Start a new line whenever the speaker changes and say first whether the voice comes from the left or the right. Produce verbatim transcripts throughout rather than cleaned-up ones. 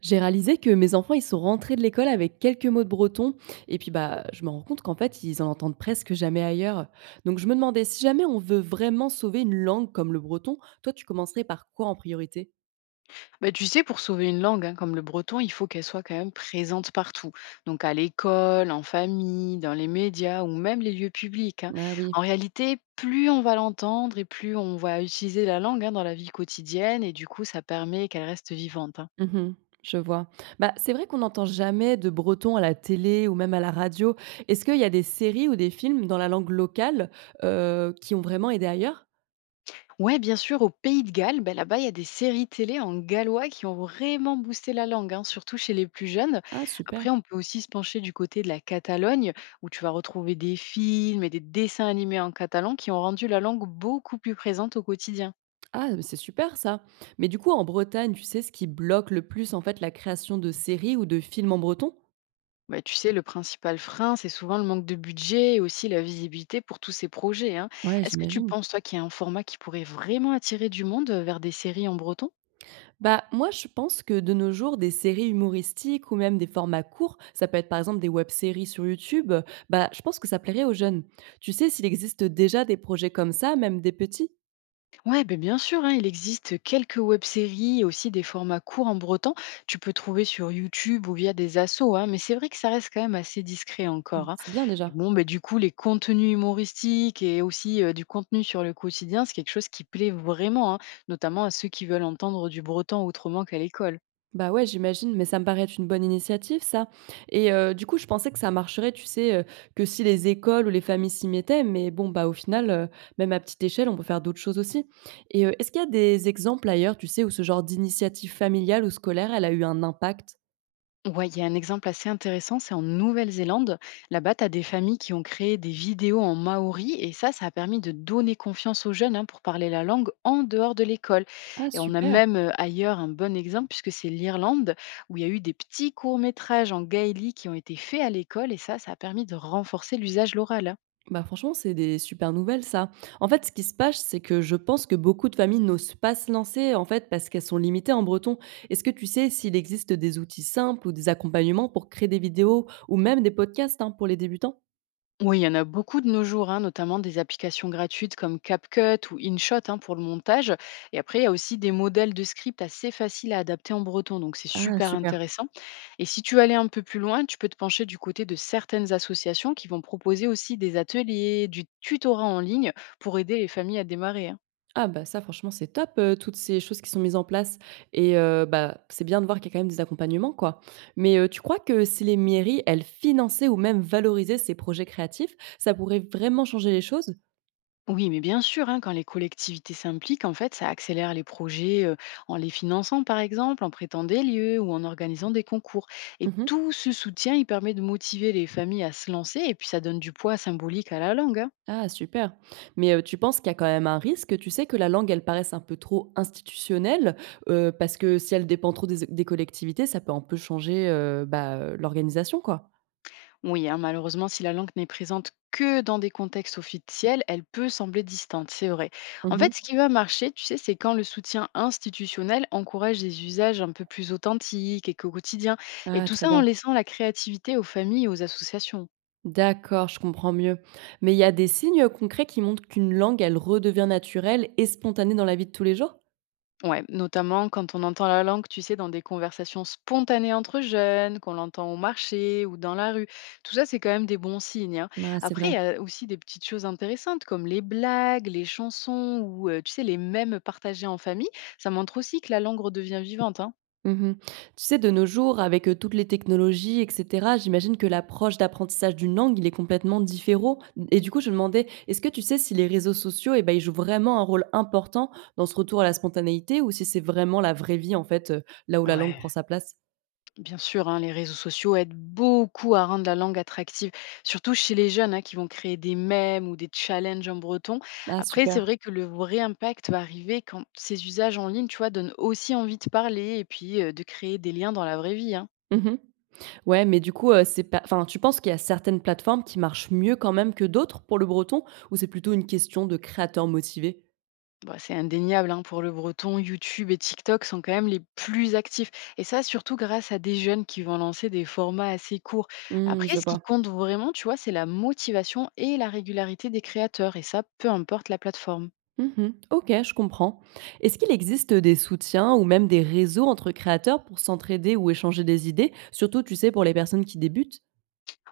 right: J'ai réalisé que mes enfants, ils sont rentrés de l'école avec quelques mots de breton. Et puis, bah, je me rends compte qu'en fait, ils en entendent presque jamais ailleurs. Donc, je me demandais, si jamais on veut vraiment sauver une langue comme le breton, toi, tu commencerais par quoi en priorité?
left: Bah, tu sais, pour sauver une langue, hein, comme le breton, il faut qu'elle soit quand même présente partout. Donc à l'école, en famille, dans les médias ou même les lieux publics, hein.
right: Ah oui,
left: En réalité, plus on va l'entendre et plus on va utiliser la langue, hein, dans la vie quotidienne, et du coup, ça permet qu'elle reste vivante, hein.
right: mhm, je vois. Bah, c'est vrai qu'on n'entend jamais de breton à la télé ou même à la radio. Est-ce qu'il y a des séries ou des films dans la langue locale euh, qui ont vraiment aidé ailleurs?
left: Ouais, bien sûr, au Pays de Galles, ben là-bas, il y a des séries télé en gallois qui ont vraiment boosté la langue, hein, surtout chez les plus jeunes.
right: Ah, super.
left: Après, on peut aussi se pencher du côté de la Catalogne, où tu vas retrouver des films et des dessins animés en catalan qui ont rendu la langue beaucoup plus présente au quotidien.
right: Ah, mais c'est super ça. Mais du coup, en Bretagne, tu sais ce qui bloque le plus en fait la création de séries ou de films en breton?
left: Ouais, tu sais, le principal frein, c'est souvent le manque de budget et aussi la visibilité pour tous ces projets, hein.
right: Ouais,
left: Est-ce que tu
right: j'imagine.
left: penses, toi, qu'il y a un format qui pourrait vraiment attirer du monde euh, vers des séries en breton?
right: Bah moi je pense que de nos jours des séries humoristiques ou même des formats courts, ça peut être par exemple des web-séries sur YouTube, bah je pense que ça plairait aux jeunes. Tu sais s'il existe déjà des projets comme ça, même des petits?
left: Ouais, ben bien sûr, hein, il existe quelques web-séries et aussi des formats courts en breton. Tu peux trouver sur YouTube ou via des assos, hein, mais c'est vrai que ça reste quand même assez discret
right: Ah,
left: encore, hein.
right: c'est bien
left: Et
right: déjà.
left: bon, ben, du coup, les contenus humoristiques et aussi euh, du contenu sur le quotidien, c'est quelque chose qui plaît vraiment, hein, notamment à ceux qui veulent entendre du breton autrement qu'à l'école.
right: Bah, ouais, j'imagine, mais ça me paraît être une bonne initiative ça et heu, du coup, je pensais que ça marcherait, tu sais, heu, que si les écoles ou les familles s'y mettaient, mais bon, bah, au final, heu, même à petite échelle, on peut faire d'autres choses aussi et heu, est-ce qu'il y a des exemples ailleurs, tu sais, où ce genre d'initiative familiale ou scolaire, elle a eu un impact?
left: Ouais, il y a un exemple assez intéressant, c'est en Nouvelle-Zélande. Là-bas, tu as des familles qui ont créé des vidéos en maori et ça, ça a permis de donner confiance aux jeunes, hein, pour parler la langue en dehors de l'école.
right: Ah
left: Et on a
right: super!
left: même euh, ailleurs un bon exemple, puisque c'est l'Irlande où il y a eu des petits courts-métrages en gaélique qui ont été faits à l'école et ça, ça a permis de renforcer l'usage de l'oral, hein.
right: Bah, franchement, c'est des super nouvelles ça. En fait, ce qui se passe, c'est que je pense que beaucoup de familles n'osent pas se lancer, en fait, parce qu'elles sont limitées en breton. Est-ce que tu sais s'il existe des outils simples ou des accompagnements pour créer des vidéos ou même des podcasts hein, pour les débutants?
left: Oui, il y en a beaucoup de nos jours, hein, notamment des applications gratuites comme CapCut ou InShot, hein, pour le montage. Et après, il y a aussi des modèles de script assez faciles à adapter en breton, donc c'est
right: Ah,
left: super
right: super.
left: intéressant. Et si tu veux aller un peu plus loin, tu peux te pencher du côté de certaines associations qui vont proposer aussi des ateliers, du tutorat en ligne pour aider les familles à démarrer, hein.
right: Ah bah ça franchement c'est top euh, toutes ces choses qui sont mises en place et euh, bah c'est bien de voir qu'il y a quand même des accompagnements quoi. Mais euh, tu crois que si les mairies elles finançaient ou même valorisaient ces projets créatifs, ça pourrait vraiment changer les choses?
left: Oui, mais bien sûr, hein, quand les collectivités s'impliquent, en fait, ça accélère les projets, euh, en les finançant, par exemple, en prêtant des lieux ou en organisant des concours. Et tout ce soutien, il permet de motiver les familles à se lancer et puis ça donne du poids symbolique à la langue, hein.
right: Ah super. Mais, heu, tu penses qu'il y a quand même un risque, tu sais, que la langue, elle paraisse un peu trop institutionnelle? Heu, parce que si elle dépend trop des des collectivités, ça peut un peu changer, heu, bah, heu, l'organisation, quoi?
left: Oui, hein, malheureusement, si la langue n'est présente que dans des contextes officiels, elle peut sembler distante, c'est vrai. En
right: Mmh.
left: fait, ce qui va marcher, tu sais, c'est quand le soutien institutionnel encourage des usages un peu plus authentiques et qu'au quotidien, et
right: Ah
left: tout
right: très
left: ça en
right: bien.
left: laissant la créativité aux familles et aux associations.
right: D'accord, je comprends mieux. Mais il y a des signes concrets qui montrent qu'une langue, elle redevient naturelle et spontanée dans la vie de tous les jours?
left: Ouais, notamment quand on entend la langue, tu sais, dans des conversations spontanées entre jeunes, qu'on l'entend au marché ou dans la rue. Tout ça, c'est quand même des bons signes, hein.
right: Ah, c'est
left: Après,
right: vrai.
left: il y a aussi des petites choses intéressantes comme les blagues, les chansons ou, euh, tu sais, les mèmes partagés en famille. Ça montre aussi que la langue redevient vivante, hein.
right: Mmh. Tu sais, de nos jours, avec, heu, toutes les technologies et cetera, j'imagine que l'approche d'apprentissage d'une langue, il est complètement différent et du coup, je me demandais, est-ce que tu sais si les réseaux sociaux eh ben, ils jouent vraiment un rôle important dans ce retour à la spontanéité ou si c'est vraiment la vraie vie, en fait, heu, là où la langue prend
left: Ouais,
right: sa place?
left: bien sûr, hein, les réseaux sociaux aident beaucoup à rendre la langue attractive, surtout chez les jeunes, hein, qui vont créer des mèmes ou des challenges en breton.
right: Ah
left: Après, c'est
right: super.
left: vrai que le vrai impact va arriver quand ces usages en ligne, tu vois, donnent aussi envie de parler et puis euh, de créer des liens dans la vraie vie, hein.
right: Mmh. Ouais, mais du coup, heu, c'est pas enfin, tu penses qu'il y a certaines plateformes qui marchent mieux quand même que d'autres pour le breton ou c'est plutôt une question de créateurs motivés?
left: Bah, c'est indéniable, hein, pour le breton, YouTube et TikTok sont quand même les plus actifs. Et ça, surtout grâce à des jeunes qui vont lancer des formats assez courts.
right: Mmh,
left: Après,
right: je
left: ce qui
right: vois.
left: compte vraiment, tu vois, c'est la motivation et la régularité des créateurs. Et ça, peu importe la plateforme.
right: Mmh. OK, je comprends. Est-ce qu'il existe des soutiens ou même des réseaux entre créateurs pour s'entraider ou échanger des idées? Surtout, tu sais, pour les personnes qui débutent?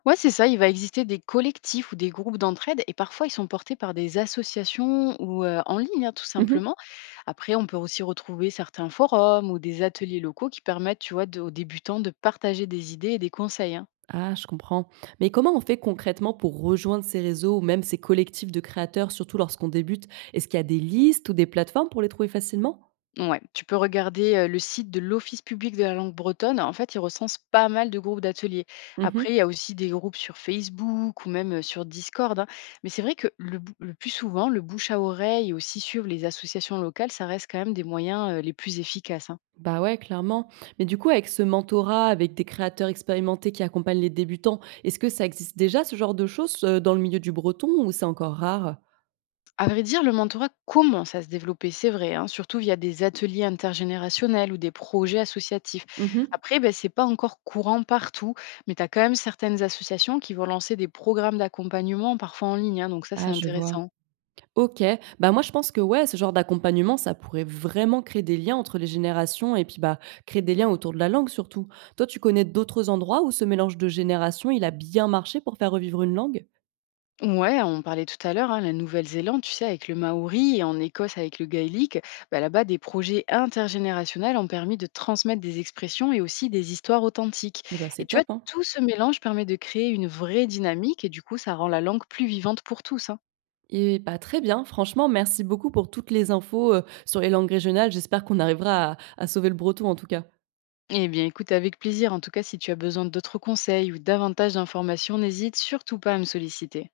left: Ouais, c'est ça, il va exister des collectifs ou des groupes d'entraide et parfois ils sont portés par des associations ou euh, en ligne, hein, tout
right: Mmh.
left: simplement. Après, on peut aussi retrouver certains forums ou des ateliers locaux qui permettent, tu vois, de- aux débutants de partager des idées et des conseils, hein.
right: Ah, je comprends. Mais comment on fait concrètement pour rejoindre ces réseaux ou même ces collectifs de créateurs, surtout lorsqu'on débute? Est-ce qu'il y a des listes ou des plateformes pour les trouver facilement?
left: Ouais, tu peux regarder euh, le site de l'Office public de la langue bretonne. En fait, il recense pas mal de groupes d'ateliers.
right: Mmh.
left: Après, il y a aussi des groupes sur Facebook ou même euh, sur Discord, hein. Mais c'est vrai que le, bou- le plus souvent, le bouche à oreille et aussi suivre les associations locales, ça reste quand même des moyens euh, les plus efficaces, hein.
right: Bah ouais, clairement. Mais du coup, avec ce mentorat, avec des créateurs expérimentés qui accompagnent les débutants, est-ce que ça existe déjà ce genre de choses, heu, dans le milieu du breton ou c'est encore rare?
left: À vrai dire, le mentorat commence à se développer, c'est vrai, hein, surtout via des ateliers intergénérationnels ou des projets associatifs.
right: Mmh.
left: Après, ben, ce n'est pas encore courant partout, mais tu as quand même certaines associations qui vont lancer des programmes d'accompagnement, parfois en ligne, hein, donc ça c'est
right: Ah, je vois.
left: intéressant.
right: OK. Bah, moi, je pense que ouais, ce genre d'accompagnement, ça pourrait vraiment créer des liens entre les générations et puis, bah, créer des liens autour de la langue surtout. Toi, tu connais d'autres endroits où ce mélange de générations, il a bien marché pour faire revivre une langue?
left: Ouais, on parlait tout à l'heure, hein, la Nouvelle-Zélande, tu sais, avec le Maori et en Écosse avec le gaélique, bah là-bas, des projets intergénérationnels ont permis de transmettre des expressions et aussi des histoires authentiques.
right: Eh bah, c'est
left: Et tu
right: top,
left: vois,
right: hein?
left: tout ce mélange permet de créer une vraie dynamique et du coup, ça rend la langue plus vivante pour tous, hein.
right: Et bah, très bien. Franchement, merci beaucoup pour toutes les infos, heu, sur les langues régionales. J'espère qu'on arrivera à à sauver le breton, en tout cas.
left: Eh bien, écoute, avec plaisir. En tout cas, si tu as besoin d'autres conseils ou davantage d'informations, n'hésite surtout pas à me solliciter.